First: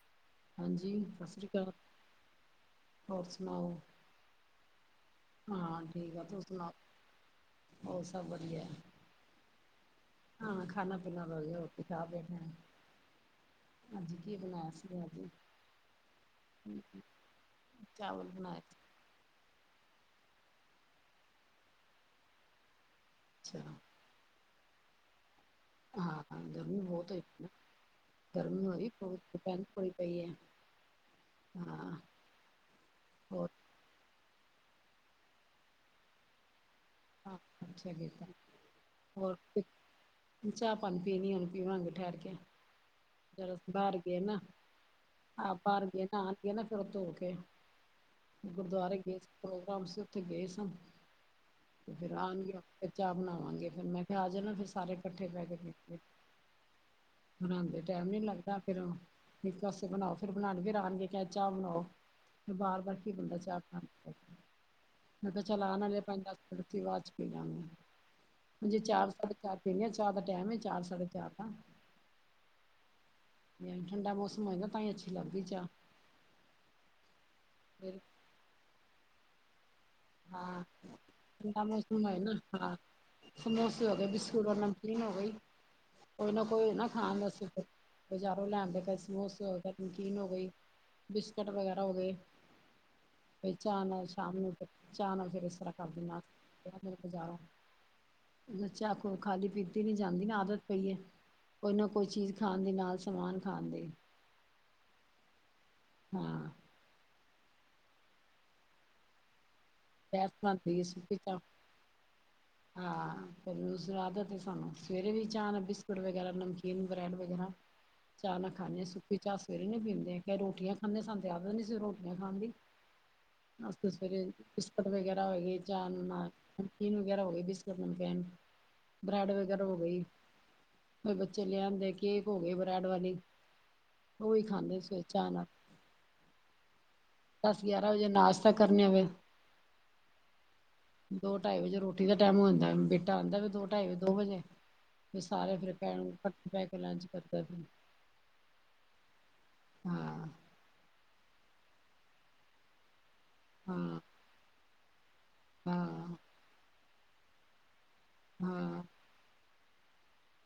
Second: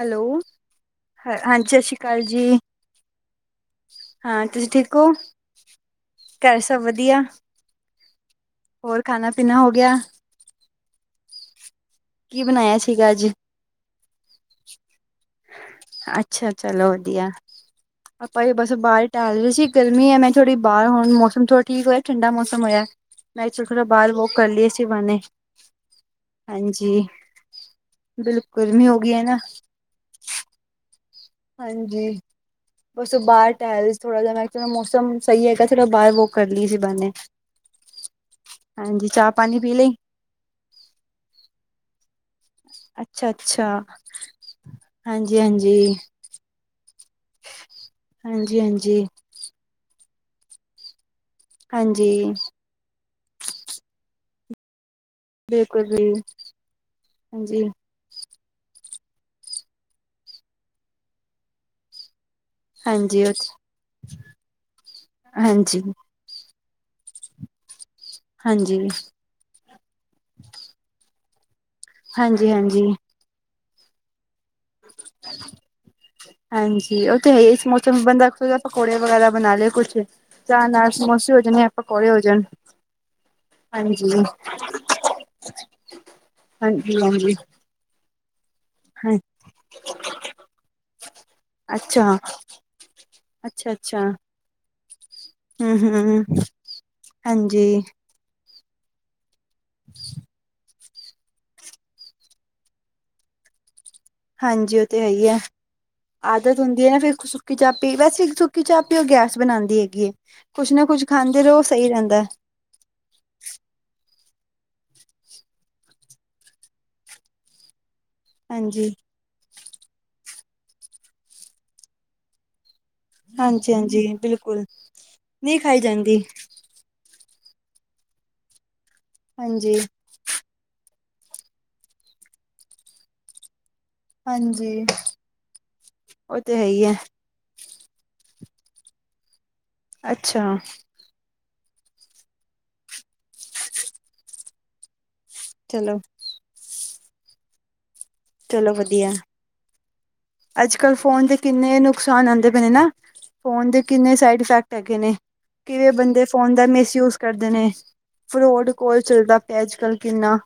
Hello, ਹਾਂਜੀ ਸਤਿ ਹ ਸ਼੍ਰੀ ਅਕਾਲ ਹਾਂਜੀ ਸਾਸ ਸ਼੍ਰੀ ਕਾਲ ਜੀ। ਹੋਰ ਸੁਣਾਓ। ਹਾਂ ਤੁਸੀਂ ਠੀਕ ਓ। ਹਾਂ ਠੀਕ ਆ ਤੂੰ ਸੁਣਾਓ, ਹੋਰ ਸਭ ਵਧੀਆ ਐ। ਖਾਣਾ-ਪੀਨਾ ਹੋ ਗਿਆ। ਹਾਂ ਖਾਣਾ-ਪੀਣਾ ਵਧੀਆ ਰੋਟੀ ਖਾ ਬੈਠੇ ਕੀ ਆਂ। ਬਣਾਇਆ ਸੀਗਾ ਅੱਜ? ਹਾਂਜੀ ਕੀ ਬਣਾਇਆ ਸੀਗਾ ਅੱਜ। ਅੱਛਾ ਚਲੋ ਵਧੀਆ, ਚਾਵਲ ਆਪਾ ਈ ਬਣਾਏ ਬਸ ਬਾਰ ਟੈਲ ਰੇ ਸੀ ਗਰਮੀ ਏ ਨਾ ਥੋੜੀ ਬਾਰ ਹੁਣ ਮੌਸਮ ਥੋੜਾ ਠੀਕ ਹੋਯਾ ਠੰਡਾ ਮੌਸਮ ਹੋਯਾ, ਮੈਂ ਕ ਅੱਛਾ ਚਲੋ ਬਾਰ ਵੋਕ ਕਰ ਲੀ ਸੀ ਮੈਂਨੇ ਹਾਂ-ਹਾਂ ਗਰਮੀ ਬੋਤ ਹੋਈ ਪਈ ਨਾ, ਬਿਲਕੁਲ ਗਰਮੀ ਹੋ ਰੀ ਗਈ ਖ਼ੂਬ ਹੈ ਨਾ ਤੇ ਪੈਂਦੀ ਬੜੀ ਪਈ ਐ। ਹਾਂਜੀ, ਓਸ ਤੋ ਹੋਰ ਬਾਰ ਟੈਲ ਥੋੜਾ ਜੇਆ ਮੈਂ ਚਲੋ ਮੌਸਮ ਸਈ ਹੈਗਾ ਫਿਰ ਬਾਰ ਵੋਕ ਕਰ ਲੀ ਸੀ ਬੈਨੇ। ਹਾਂ, ਅੱਛਾ ਕੀਤਾ ਹਾਂਜੀ, ਚਾਹ-ਪਾਨੀ ਪੀ ਲਈ। ਚਾਹ-ਪਾਨੀ ਪੀਨੀ ਏ ਹੁਨ ਪੀਵਾਂਗੇ ਠੈਰ ਕੇ। ਅੱਛਾ ਫੇਰ ਅੱਛਾ, ਬਾਰ ਗਏ ਨਾ, ਹਾਂਜੀ ਆਹ ਬਾਰ ਹਾਂਜੀ, ਗਏ ਨਾ ਨਾ ਫੇਰ ਓ ਧੋ ਕੇ ਹਾਂਜੀ ਗੁਰਦੁਆਰੇ ਹਾਂਜੀ, ਗਏ ਸੀ, ਪ੍ਰੋਗਰਾਮ ਸੀ ਓਥੇ ਗਏ ਸਾਂ। ਫੇਰ ਹਾਂਜੀ। ਆਣਗੇ ਫੇਰ ਚਾਹ ਬਣਾਵਾਂਗੇ ਫੇਰ ਮੈਂ ਕੇਆ ਆ ਜਾਣਾ ਤੁਸੀ ਸਾਰੇ। ਕੱਠੇ ਬੈਕੇ ਬਿਲਕੁਲ ਪੀਕੇ, ਜੀ ਹਾਂਜੀ ਬਣਾਦੇ ਨੇ। ਟਾਈਮ ਨੀ ਲੱਗਦਾ ਫੇਰ ਇੱਕ ਆਸਤੇ ਬਨਾਂਓ ਫਿਰ ਬਣਾਓ ਫੇਰ ਆਣਗੇ ਚਾਹ ਬਨਾਓ। ਬਾਰ ਦਾ ਹਾਂਜੀ ਉਹ [unintelligible] ਮੈਂ ਕੇਆ ਚੱਲ ਆ ਹਾਂਜੀ ਨਾ ਜਾਏ ਪੰਜ ਦਸ ਮਿੱਠੀ ਬਾਦ ਚ ਪੀਲਾਂਗੇ ਹਾਂਜੀ ਜੇ ਚਾਰ ਸਾਡੇ ਚਾਹ ਪੀਂਨੇ ਆ ਚਾਹ ਦਾ ਟਾਇਮ ਏ ਚਾਰ ਸਾਡੇ ਚਾਰ ਦਾ। ਹਾਂਜੀ-ਹਾਂਜੀ। ਹੂੰ, ਠੰਡਾ ਮੌਸਮ ਹੈਏਗਾ ਤਾਂ ਈਂ ਅੱਛੀ ਲੱਗਦੀ ਏ ਚਾਹ। ਹਾਂਜੀ, ਓ ਤਾਂ ਹੈਈਏ। ਇਸ ਫੇਰ ਮੌਸਮ ਬੰਦਾ ਪਕੌੜੇ ਵਗੈਰਾ ਬਣਾ ਲਏ ਕੁਛ- ਹਾਂ ਚਾਹ ਨਾਲ ਸਮੋਸੇ ਹੋ ਜਾਣ ਯਾਂ ਪਕੌੜੇ ਹੋ ਜਾਣ। ਸੋਮੇਸੇ ਹੋ ਗਏ ਹਾਂਜੀ ਬਿਸਕੁਟ ਔਰ ਨਮਕੀਨ ਗ, ਈ ਕੋਈ ਨਾ ਕੋਈ ਨਾ ਹਾਂਜੀ ਖਾਣ ਹਾਂਜੀ ਵਾਸਤੇ ਫੇਰ ਬਜਾਰੋਂ ਲੈਣ ਦੇ, ਕਦੇ ਹਾਂ ਸਮੋਸੇ ਹੋ ਗਏ, ਕਦੇ ਨਮਕੀਨ ਹੋ ਗਈ, ਬਿਸਕੁਟ ਵਗੈਰਾ ਹੋ ਗਏ। ਅੱਛਾ ਬਈ ਅੱਛਾ ਚਾਹ ਨਾਲ ਅੱਛਾ ਸ਼ਾਮ ਨੂੰ ਫੇਰ ਚਾਹ ਨਾਲ ਫਿਰ ਇਸ ਤਰ੍ਹਾਂ ਹਮ ਕਰ ਦਿੰਨਾ ਹਮ ਜਾ, ਫੇਰ ਬਜ਼ਾਰੋ ਹਾਂਜੀ ਚਾਹ ਹੁਨ ਖਾਲੀ ਪੀਤੀ ਨੀਂ ਜਾਂਦੀ ਨਾ ਆਦਤ ਪਈਏ, ਕੋਈ ਨਾ ਕੋਈ ਚੀਜ ਖਾਣ ਦੀ ਨਾਲ ਸਮਾਨ ਖਾਣ ਦੀ। ਹਾਂਜੀ, ਓਤੇ ਹੀ ਈਏ ਹਾਂ ਆਦਤ ਹੁੰਦੀ ਏ ਫੇਰ ਸੁੱਕੀ ਚਾਹ ਪੀ ਵੈਸੇ ਸੁੱਕੀ ਚਾਹ ਪਿਉ, ਓ ਗੈਸ ਬਣਾਦੀ ਹੈਗੀਏ। ਗੈਸ ਕੁੱਛ ਬਣਦੀ ਹੈ ਨਾ ਕੁੱਝ ਸੁੱਕੀ ਚਾਹ ਖਾਂਦੇ ਰੋ ਓ ਸਈ ਰੈਂਦੈ। ਹਾਂ ਫੇਰਆਦਤ ਏ ਸਾਨੂੰ ਸਵੇਰੇ ਵੀ ਚਾਹ ਨਾਲ ਬਿਸਕੁਟ ਵਗੈਰਾ, ਨਮਕੀਨ, ਬਰੈਡ ਵਗੈਰਾ। [inaudible] ਚਾਹ ਨਾਲ ਖਾਂਦੇ ਆ ਹਾਂਜੀ ਸੁੱਕੀ ਚਾਹ ਸਵੇਰੇ ਨੀ ਪੀਂਦੇ ਫੇਰ ਰੋਟੀਆਂ ਖਾਂਦੇ ਸਾਨੂੰ ਆਦਤ ਨਈਂ ਸੀ ਰੋਟੀਆਂ ਖਾਣ ਦੀ। ਹਾਂਜੀ-ਹਾਂਜੀ ਬਿਲਕੁਲ। ਬਿਸਕੁਟ ਵਗੈਰਾ ਹੋਗੇ ਨਹੀਂ ਖਾਈ ਚਾਹ ਜਾਂਦੀ ਨਾਲ। ਨਮਕੀਨ ਵਗੈਰਾ ਹੋਗੇ, ਬਿਸਕੁਟ, ਨਮਕੈਨ, ਬ੍ਰੈਡ ਵਗੈਰਾ ਹਾਂਜੀ ਹੋਗੇ। ਫਿਰ ਬੱਚੇ ਲਿਆਦੇ ਕੇਕ ਹੋ ਗਏ ਬਰੈਡ ਵਾਲੀ। ਓਈ ਹਾਂਜੀ ਖਾਂਦੇ ਸਵੇਰ ਚਾਹ ਨਾਲ। ਉਹ ਤੇ ਹੈ ਹੀ ਹੈ ਦਸ ਗਿਆਰਾਂ ਵਜੇ ਨਾਸਤਾ ਕਰਨੇ ਆਂ ਫੇਰ। ਅੱਛਾ। ਦੋ ਢਾਈ ਵਜੇ ਰੋਟੀ ਦਾ ਟਾਈਮ ਹੋ ਜਾਂਦਾ ਬੇਟਾ ਆਂਦਾ ਵੀ ਦੋ, ਢਾਈ ਵਜੇ ਦੋ ਵਜੇ। ਫੇਰ ਸਾਰੇ ਫੇਰ ਚਲੋ ਬੈਂਣ ਕੱਠੇ ਬੈਕੇ ਲੰਚ ਕਰਦੇ ਫਿਰ ਚਲੋ ਵਧੀਆ, ਹਾਂ ਅੱਜ-ਕੱਲ ਫੋਨ ਦੇ ਕਿੰਨੇ ਨੁਕਸਾਨ ਆਂਦੇ ਪਏ ਨੇ ਨਾ। ਫੋਨ ਦੇ ਹਾਂ ਕਿੰਨੇ ਸਾਇਡ ਇਫੈਕਟ ਹੈਗੇ ਨੇ, ਕਿਵੇਂ ਹਾਂ ਬੰਦੇ ਫੋਨ ਦਾ ਮਿਸਯੂਜ ਕਰਦੇ ਨੇ। ਫਰੋਡ ਹਾਂ ਕੋਲ ਚੱਲਦਾ ਪੇਆ ਅੱਜ-ਕੱਲ ਕਿੰਨਾ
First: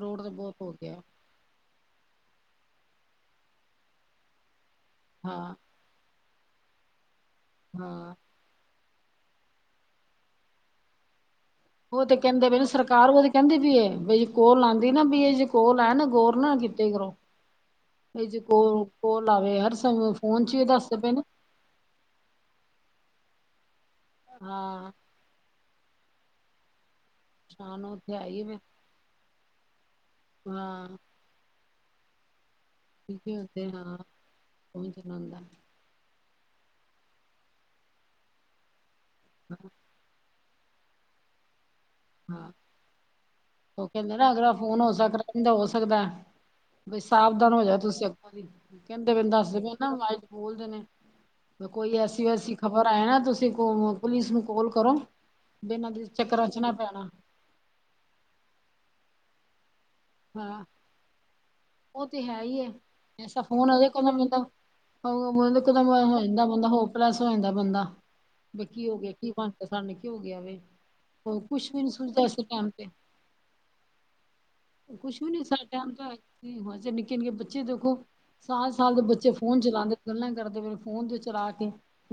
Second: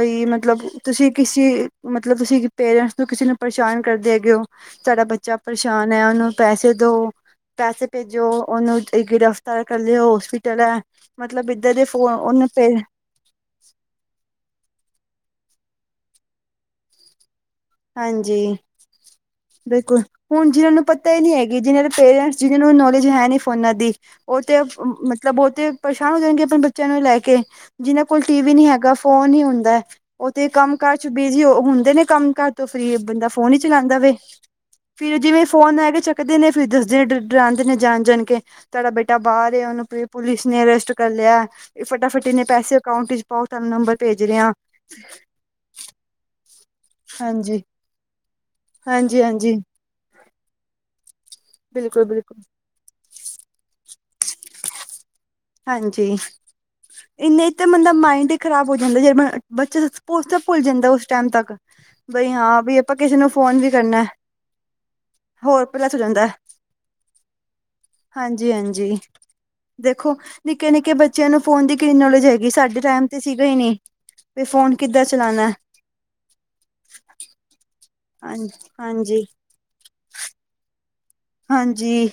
ਰੋਡ ਤਾਂ ਬਹੁਤ ਮਤਲਬ ਹੋ ਗਿਆ ਤੁਸੀਂ ਕਿਸੇ ਤੁਸੀਂ ਪੇਰੈਂਟਸ ਨੂੰ ਕਿਸੇ ਨੂੰ ਪਰੇਸ਼ਾਨ ਹੈਗੇਓ, ਸਾਡਾ ਬੱਚਾ ਪਰੇ ਹਾਂ ਪਰਸ਼ਾਨ ਐ ਓਨੂੰ ਪੈਸੇ ਦੋ, ਪੈਸੇ ਹਾਂ ਭੇਜੋ ਓਨੂੰ ਇੱਕ ਗ੍ਰਿਫਤਾਰ ਕਰ ਦਿਓ, ਓ ਹੋਸਪਿਟਲ ਐ ਮਤਲਬ ਦੇ ਓ ਫੋਨ ਤੇ ਉਹਨੂੰ ਕੈਂਦੇ ਨੇ ਓਨੂੰ ਪੇ ਸਰਕਾਰ ਓਦੀ ਕੈਂਦੇ ਵੀ ਏ ਬਈ ਕੋਲ ਆਂਦੀ ਨਾ ਬਈ ਇਓ ਜੇ ਕੋਲ ਆਏ ਨਾ ਗੋਰ ਨਾਲ ਕੀਤੀ ਕਰੋ। ਏਜੇ ਹਾਂਜੀ ਕੋ ਕੋਲ ਆਵੇ ਹਰ ਸਮੇ ਫੋਨ ਚ ਵੀ ਦੱਸ ਪਏ ਨੇ। ਕਿ ਜਿਨਾਂ ਦੇ ਪੇਰੈਂਟਸ ਜਿਨ੍ਹਾਂ ਨੂੰ ਨੌਲੇਜ ਹੈ ਨੀਂ ਫੋਨਾਂ ਦੀ ਓਤੇ ਹਾਂ ਮਤਲਬ ਓਤੇ ਪ੍ਰੇਸ਼ਾਨ ਹੋ ਜਾਨਗੇ ਅਪਨੇ ਬੱਚਿਆਂ ਨੂੰ ਲੈਕੇ। ਨੁਕਸਾਨ ਤੇ ਉਹ ਜਿਨਾਂ ਕੋਲ ਹੈ ਹੀ ਟੀਵੀ ਵੇ ਨੀ ਹੈਗਾ, ਫੋਨ ਈ ਹੁੰਦਾ ਓਤੇ ਕੰਮ ਹਾਂ ਕਰ ਚੁੱਕ ਬੀਜੀ ਓ ਹੁੰਦੇ ਨੇ ਕੰਮ ਕਾਜ ਫਰੀ ਬੰਦਾ ਬਿਜੀ ਫੋਨ ਈ ਹੁੰਦੇ ਹਾਂ ਚਲਾਦਾ ਵੇ ਫੋਨ ਫਿਰ ਚਲਾਉਂਦਾ ਜਿਵੇਂ ਫੋਨ ਆਏਗਾ ਸਕਦੇ ਨੇ, ਫੇਰ ਦੱਸਦੇ ਡਰਾਉਂਦੇ ਨੇ ਜਾਣ- ਜਾਣ ਕੇ, ਤੁਹਾਡਾ ਬੇਟਾ ਬਾਹਰ ਆ ਉਹਨੂੰ ਪ ਪੁਲਿਸ ਨੇ ਅਰੇੈਸਟ ਕਰ ਲਿਆ ਏ ਫਟਾਫਟ ਇੰਨੇ ਹਾਂ ਪੈਸੇ ਅਕਾਊਂਟ 'ਚ ਪਾਓ, ਤੁਹਾਨੂੰ ਉਹ ਨੰਬਰ ਕਹਿੰਦੇ ਭੇਜ ਨਾ ਰਹੇ ਅਗਲਾ ਆਂ ਫੋਨ ਹੋ ਸਕਦਾ ਕਹਿੰਦਾ ਹੋ ਸਕਦਾ, ਬਈ ਸਾਵਧਾਨ ਹਾਂਜੀ ਹੋ ਜਾਓ ਤੁਸੀਂ ਅੱਗੋਂ ਦੀ, ਕਹਿੰਦੇ ਹਾਂਜੀ ਬਈ ਹਾਂਜੀ ਦੱਸਦੇ ਪਏ ਕਹਿੰਦੇ ਆਵਾਜ਼ ਬੋਲਦੇ ਨੇ, ਤੇ ਕੋਈ ਬਿਲਕੁਲ ਐਸੀ- ਬਿਲਕੁਲ ਵੈਸੀ ਖ਼ਬਰ ਆਏ ਨਾ ਤੁਸੀਂ ਕੋ, ਪੁਲਿਸ ਨੂੰ ਕਾਲ ਕਰੋ, ਬਈ ਐਨਾਂ ਦੇ ਹਾਂਜੀ ਚੱਕਰਾਂ 'ਚ ਨ ਪੈਣਾ ਇੰਨੇ 'ਚ ਤੇ ਬੰਦਾ ਮਾਇੰਡ ਹੀ ਖਰਾਬ ਹੋ ਜਾਂਦਾ ਜੇ ਮ ਬੱਚਾ ਪ ਪੁਲਸ ਭੁੱਲ ਹਾਂ ਜਾਂਦਾ ਉਸ ਟੈਮ ਤੱਕ, ਉਹ ਤੇ ਬਈ ਹੈ ਹੀ ਹਾਂ ਹੈ ਬੀ ਆਪਾਂ ਕਿਸੇ ਨੂੰ ਫੋਨ ਵੀ ਕਰਨਾ ਓ ਇੱਕਦਮ ਹੋ ਜਾਂਦਾ ਬੰਦਾ ਹੋਪਲੈਸ ਹੋ ਜਾਂਦਾ ਬੰਦਾ, ਵੀ ਕੀ ਗਿਆ ਕੀ ਬਣ ਸਾਨੂੰ ਕੀ ਖੋ, ਹੋ ਗਿਆ ਵੇ ਨਿੱਕੇ- ਨਿੱਕੇ ਬੱਚਿਆਂ ਨੂੰ ਹੋਰ ਫੋਨ ਕੁਛ ਦੀ ਵੀ ਨੀ ਕਿੰਨੀ ਸੁਝਦਾ ਨੌਲੇਜ ਇਸ ਹੈਗੀ, ਟਾਈਮ ਸਾਡੇ ਟੈਮ ਤੇ ਸੀਗਾ ਹੀ ਨੀ ਕੁੱਛ ਵੀ ਨੀ ਸਾਡਾ ਟੈਮ ਤਾਂ ਹੋ ਨਿੱਕੇ- ਨਿੱਕੇ ਬੱਚੇ ਦੇਖੋ, ਹਾਂਜੀ ਸਾਲ- ਸਾਲ ਦੇ ਹਾਂਜੀ ਬੱਚੇ ਫੋਨ ਚਲਾਉਂਦੇ, ਗੱਲਾਂ ਕਰਦੇ, ਫੇਰ ਫੋਨ ਦੇ ਹਾਂਜੀ,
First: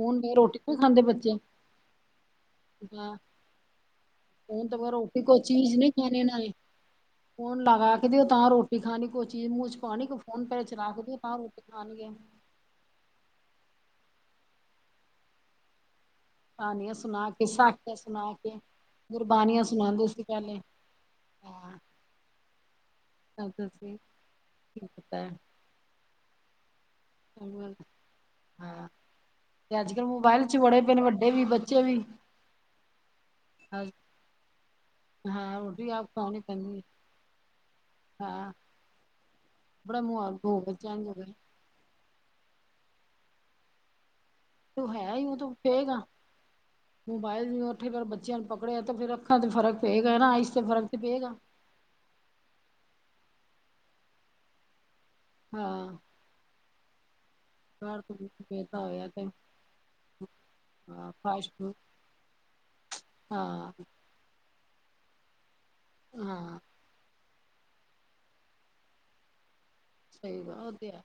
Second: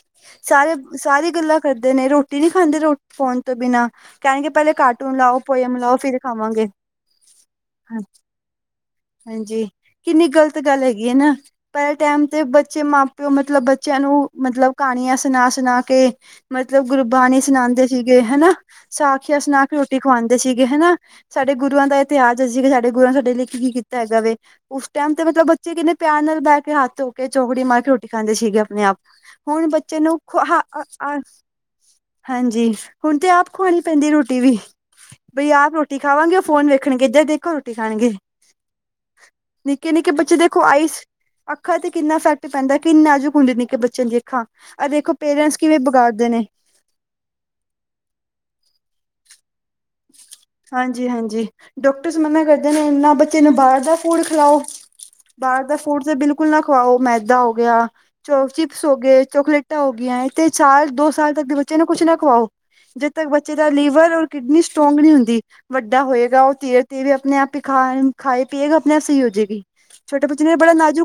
ਸਾਰੇ, ਸਾਰੀ ਬੱਚੇ ਗੱਲਾਂ ਕਰਦੇ ਨੇ ਰੋਟੀ ਨੀ ਖਾਂਦੇ ਰੋ ਫੋਨ ਤੋਂ ਬਿਨਾਂ ਕਹਿਣਗੇ ਫੋਨ ਪਹਿਲੇ ਤੋਂ ਬਗੈਰ ਕਾਰਟੂਨ ਰੋਟੀ ਲਾਓ, ਕੋਈ ਪੋਇਮ ਚੀਜ਼ ਨਹੀਂ ਲਾਓ, ਖਾਣੀ ਫੇਰ ਇਹਨਾਂ ਨੇ ਖਾਵਾਂਗੇ ਫੋਨ ਲਗਾ ਕੇ ਦੇ, ਤਾਂ ਰੋਟੀ ਖਾਣੀ ਕੋਈ ਚੀਜ਼ ਹਾਂਜੀ ਮੂੰਹ ਚ ਪਾਣੀ ਕੋਈ ਕਿੰਨੀ ਫੋਨ ਗਲਤ ਪਹਿਲੇ ਗੱਲ ਚਲਾ ਕੇ ਹੈਗੀ ਹੈ ਦਿਓ ਨਾ, ਤਾਂ ਰੋਟੀ ਪਹਿਲੇ ਖਾਣਗੇ ਟੈਮ ਤੇ ਬੱਚੇ ਮਾਂਪ ਤੇ ਮਤਲਬ ਬੱਚਿਆਂ ਨੂੰ, ਮਤਲਬ ਕਹਾਣੀਆਂ ਸੁਨਾ- ਸੁਨਾ ਕੇ ਮਤਲਬ ਕਹਾਣੀਆਂ ਸੁਣਾ ਗੁਰਬਾਣੀ ਕੇ, ਸੁਣਾਉਂਦੇ ਸਾਖੀਆਂ ਸੀਗੇ ਸੁਣਾ ਕੇ ਹਨਾ, ਸਾਖੀਆਂ ਗੁਰਬਾਣੀਆਂ ਸੁਣਾ ਕੇ ਰੋਟੀ ਸੁਣਾਉਂਦੇ ਸੀ ਖਵਾਉਂਦੇ ਪਹਿਲੇ, ਸੀਗੇ ਹਨਾ ਸਾਡੇ ਹਾਂ ਗੁਰੂਆਂ ਦਾ ਇਤਿਹਾਸ ਦੇ ਸੀ ਸਾਡੇ ਗੁਰੂਆਂ ਨੇ ਸਾਡੇ ਲਈ ਦ ਸੀ ਕੀਤਾ ਹੈਗਾ ਵੇ, ਕੀ ਉਸ ਟਾਈਮ ਪਤਾ ਤੇ ਹੈ ਮਤਲਬ ਬੱਚੇ ਕਹਿੰਦੇ ਪਿਆਰ ਨਾਲ ਬਹਿ ਕੇ ਹੱਥ‌ ਧੋ ਕੇ ਚੋਕੜੀ ਮਾਰ ਕੇ ਰੋਟੀ ਖਾਂਦੇ ਸੀਗੇ ਆਪਣੇ ਹਾਂ, ਆਪ, ਹੁਣ ਤੇ ਅੱਜ ਬੱਚੇ ਕੱਲ੍ਹ ਨੂੰ ਮੋਬਾਇਲ ਚ ਕਹਾ ਬੜੇ ਪਏ ਨੇ ਹਾ ਵੱਡੇ ਵੀ, ਬੱਚੇ ਵੀ ਹਾਂਜੀ ਹੁਣ ਤੇ ਆਪ ਖਵਾਉਣੀ ਪੈਂਦੀ ਐ ਰੋਟੀ ਵੀ ਬਈ ਹਾਂ ਆਪ ਰੋਟੀ ਖਾਵਾਂਗੇ ਖਵਾਉਣੀ ਫੋਨ ਪੈਂਦੀ, ਹੈ। ਵੇਖਣਗੇ ਇੱਧਰ ਦੇਖੋ, ਰੋਟੀ ਖਾਣਗੇ ਹਾਂ ਨਿੱਕੇ- ਬੜਾ ਨਿੱਕੇ ਬੱਚੇ ਮਾਹੌਲ ਹੋ ਦੇਖੋ ਆਈਸ ਚੇਂਜ ਹੋ ਗਿਆ ਅੱਖਾਂ ਤੇ ਕਿੰਨਾ ਇਫੈਕਟ ਪੈਂਦਾ, ਕਿੰਨਾ ਨਾਜੁਕ ਹੁੰਦੀ ਨਿੱਕੇ ਬੱਚਿਆਂ ਦੀਆਂ ਅੱਖਾਂ ਤੇ ਆ ਦੇਖੋ ਹੈ ਹੀ ਉਹ ਤਾਂ ਪੇਰੈਂਟਸ ਕਿਵੇਂ ਪਏਗਾ ਵਿਗਾੜਦੇ ਨੇ ਮੋਬਾਇਲ ਉੱਥੇ ਫਿਰ ਬੱਚਿਆਂ ਨੂੰ ਪਕੜਿਆ ਤੇ ਫੇਰ ਅੱਖਾਂ ਤੇ ਫਰਕ ਪਏਗਾ ਨਾ ਆ ਆਈਸ ਤੇ ਫ਼ਰਕ ਤੇ ਪਏਗਾ ਹਾਂਜੀ-ਹਾਂਜੀ। ਡਾਕਟਰਸ ਮਨਾ ਕਰਦੇ ਨੇ ਐਨਾ ਬੱਚੇ ਨੂੰ ਬਾਹਰ ਦਾ ਫੂਡ ਖਿਲਾਓ ਬਾਹਰ ਦਾ ਹਾਂ, ਫੂਡ ਤੇ ਬਿਲਕੁਲ ਨਾ ਖਵਾਓ, ਮੈਦਾ ਹੋ ਗਿਆ, ਬਾਹਰ ਤੋਂ ਚੋ ਬੇਤਾ ਚਿਪਸ ਹੋ ਹੋਇਆ ਗਏ ਤੇ ਚੋਕਲੇਟ ਚੋਕਲੇਟਾਂ ਹੋ ਗਈਆਂ ਏ, ਤੇ ਸਾਲ ਦੋ ਹਾਂ ਸਾਲ ਤੱਕ ਫਾਸਟ ਦੇ ਫੂਡ ਬੱਚੇ ਨੂੰ ਕੁਛ ਨਾ ਖਵਾਓ, ਜਿੱਦ ਤੱਕ ਬੱਚੇ ਦਾ ਹਾਂ ਲੀਵਰ ਔਰ ਕਿਡਨੀ ਸਟਰੋਂਗ ਨੀ ਹੁੰਦੀ, ਵੱਡਾ ਹੋਏਗਾ ਉਹ ਹਾਂ, ਧੀਰੇ- ਧੀਰੇ ਆਪਣੇ ਆਪ ਤੇ ਖਾਣ, ਖਾਏ ਪੀਏਗਾ ਆਪਣੇ ਆਪ ਸਹੀ ਹੋ ਜਏਗੀ ਸਹੀ ਵਾ, ਉਹ ਤੇ ਹੈ,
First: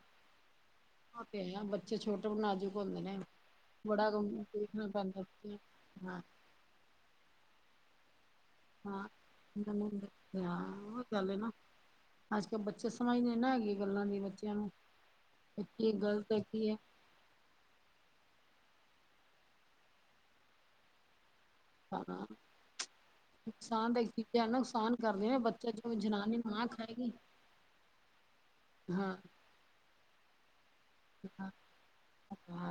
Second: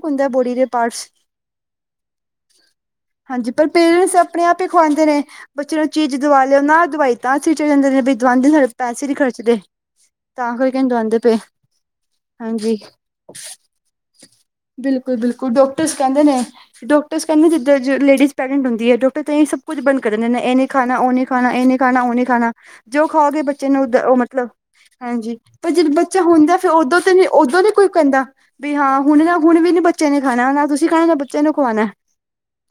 ਪਾਰਟਸ। ਉਹ ਤੇ ਹੈ, ਬੱਚੇ ਛੋਟੇ ਨਾਜ਼ੁਕ ਹੁੰਦੇ ਨੇ ਹਾਂਜੀ ਪਰ ਬੜਾ ਪੇਰੈਂਟਸ ਆਪਣੇ ਆਪ ਹੀ ਦੇਖਣਾ ਖਵਾਂਦੇ ਪੈਂਦਾ ਨੇ, ਬੱਚੇ ਨੂੰ ਚੀਜ਼ ਹਾਂ ਦਵਾ ਉਹ ਤਾਂ ਦਵਾਈ ਤਾਂ ਸਵਿਚ ਹੋ ਜਾਂਦੇ ਬਈ, ਗੁਆਂਢੀ ਸਾਡੇ ਪੈਸੇ ਹਾਂ ਨੀ ਖਰਚਦੇ [unintelligible] ਤਾਂ ਕਰਕੇ ਨੀ ਉਹ ਦਵਾਉਂਦੇ ਗੱਲ ਹੈ ਪਏ ਨਾ ਅੱਜ- ਕੱਲ ਹਾਂਜੀ ਬੱਚੇ ਸਮਝਦੇ ਨਾ ਹੈਗੇ ਗੱਲਾਂ ਦੀ ਬੱਚਿਆਂ ਨੂੰ, ਬਿਲਕੁਲ ਕੀ ਗ਼ਲਤ ਐ ਕੀ ਐ ਤੁਸੀਂ ਕਹਿੰਦੇ ਜਿੱਦਾਂ ਜੋ ਲੇਡੀਜ਼ ਪ੍ਰੈਗਨੈਂਟ ਹੁੰਦੀ ਹੈ, ਡੋਕਟਰ ਤਾਂਹੀਂਂ ਸਭ ਕੁ ਬੰਦ ਕਰ ਦਿੰਦੇ ਨੇ, ਇਹ ਨੀ ਖਾਣਾ ਉਹ ਨੀ ਖਾਣਾ ਇਹ ਨੀ- ਖਾਣਾ ਉਹ ਨੀ ਹਾਂ ਖਾਣਾ ਜੋ ਖਾਓਗੇ ਬੱਚ ਬੱਚੇ ਨੂੰ ਨੁਕਸਾਨ ਗ ਦਾ ਉਹ ਚੀਜ਼ਾਂ ਮਤਲਬ, ਨੁਕਸਾਨ ਕਰਦੇ ਨੇ ਹਾਂਜੀ ਪਰ ਜਦ ਜੋ ਬੱਚਾ ਜਨਾਨੀ ਹੁੰਦਾ ਮਾਂ ਫੇਰ ਉਦੋਂ ਖਾਏਗੀ ਤਾਂ ਨੀ ਉਦੋਂ ਨੀ ਕੋਈ ਕਹਿੰਦਾ ਵੀ ਹਾਂ ਹੁਣ ਨਾ ਹੁਣ ਵੀ ਨੀ ਬੱਚੇ ਨੇ ਖਾਣਾ, ਨਾ ਤੁਸੀਂ ਖਾਣਾ ਨਾ ਬੱਚਿਆਂ ਹਾਂ ਨੂੰ ਖਵਾਉਣਾ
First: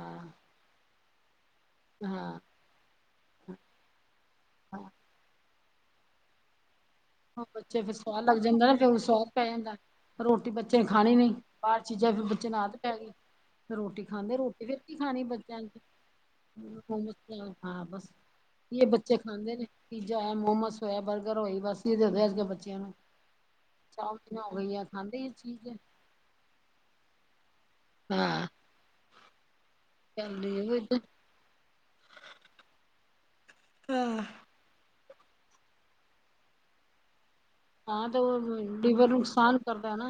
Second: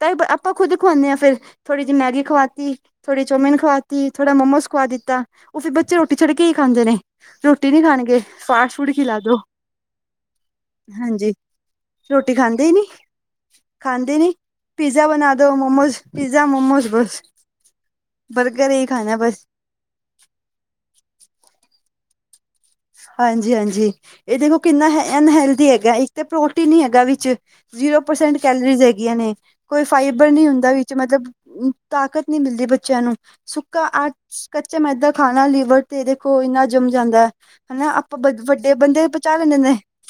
ਤਾਂਹੀ ਅਪ ਆਪਾਂ ਖੁਦ ਖੁਆਉਂਦੇ ਹਾਂ ਫੇਰ, ਥੋੜ੍ਹੀ ਜਿਹੀ ਮੈਗੀ ਹਾਂ ਖਵਾਤੀ ਥੋੜ੍ਹੀ ਚੌਮਿਨ ਖਵਾਤੀ, ਥੋੜ੍ਹਾ ਮੋਮੋਸ ਖਵਾ ਦਿੱਤਾ, ਉਹ ਫੇਰ ਬੱਚੇ ਰੋਟੀ ਛੱਡ ਕੇ ਹੀ ਖਾਂਦੇ ਨੇ ਉਹ ਰੋਟੀ ਬੱਚੇ ਨੀ ਫਿਰ ਖਾਣਗੇ ਸੁਆਦ ਲੱਗ ਜਾਂਦਾ, ਫਾਸਟ ਫੂਡ ਫੇਰ ਖਿਲਾ ਸੌਂਕ ਦੋ ਪੈ ਜਾਂਦਾ ਰੋਟੀ ਬੱਚੇ ਨੇ ਖਾਣੀ ਨੀ, ਹਾਂਜੀ ਬਾਹਰ ਚੀਜ਼ਾਂ ਫੇਰ ਰੋਟੀ ਬੱਚੇ ਨੂੰ ਖਾਂਦੇ ਹੀ ਆਦਤ ਨੀ ਪੈ ਗਈ ਰੋਟੀ ਨੀ ਖਾਂਦੇ ਰੋਟੀ ਫਿਰ ਕੀ ਪੀਜ਼ਾ ਖਾਣੀ ਬਣਾ ਦੋ ਬੱਚਿਆਂ ਮੋਮੋਸ ਪੀਜ਼ਾ ਮੋਮੋਸ ਬਸ ਹਾਂ। ਬਸ [unintelligible] ਬਰਗਰ ਵੀ ਹੀ ਬੱਚੇ ਖਾਣਾ ਬਸ ਖਾਂਦੇ ਨੇ ਪੀਜ਼ਾ ਹੋਇਆ, ਮੋਮੋਸ ਹੋਏ, ਬਰਗਰ ਹੋਏ। ਬਸ ਇਹਦੇ ਅੱਜ ਬੇ ਹਾਂਜੀ- ਹਾਂਜੀ। ਇਹ ਦੇਖੋ ਗਈ ਆ ਖਾਂਦੇ ਇਹ ਅਨਹਲਦੀ ਚੀਜ਼ ਹੈਗਾ। ਤਾਂ ਪ੍ਰੋਟੀਨ ਹੀ ਹੈਗਾ ਵਿਚ। ਜ਼ੀਰੋ ਹਾਂ ਪਰਸੈਂਟ ਕੈਲਰੀਜ਼ ਹੈਗੀਆਂ ਨੇ। ਕੋਈ ਫਾਈਬਰ ਨਹੀਂ ਹੁੰਦਾ। ਵਿੱਚ ਮਤਲਬ ਤਾਕਤ ਨਹੀਂ ਮਿਲਦੀ। ਬੱਚਿਆਂ ਨੂੰ ਸੁੱਕਾ ਆ, ਕੱਚਾ ਮੈਦਾ ਖਾਣਾ ਲੀਵਰ ਤੇ ਦੇਖੋ। ਇੰਨਾ ਜੰਮ ਜਾਂਦਾ। ਹਨਾ। ਹਾਂ ਆਪਾਂ ਤੇ ਬ ਉਹ ਵੱਡੇ ਬੰਦੇ ਲੀਵਰ ਨੂੰ ਪਹੁੰਚਾ ਲੈਂਦੇ ਨੁਕਸਾਨ ਨੇ। ਕਰਦਾ ਨਾ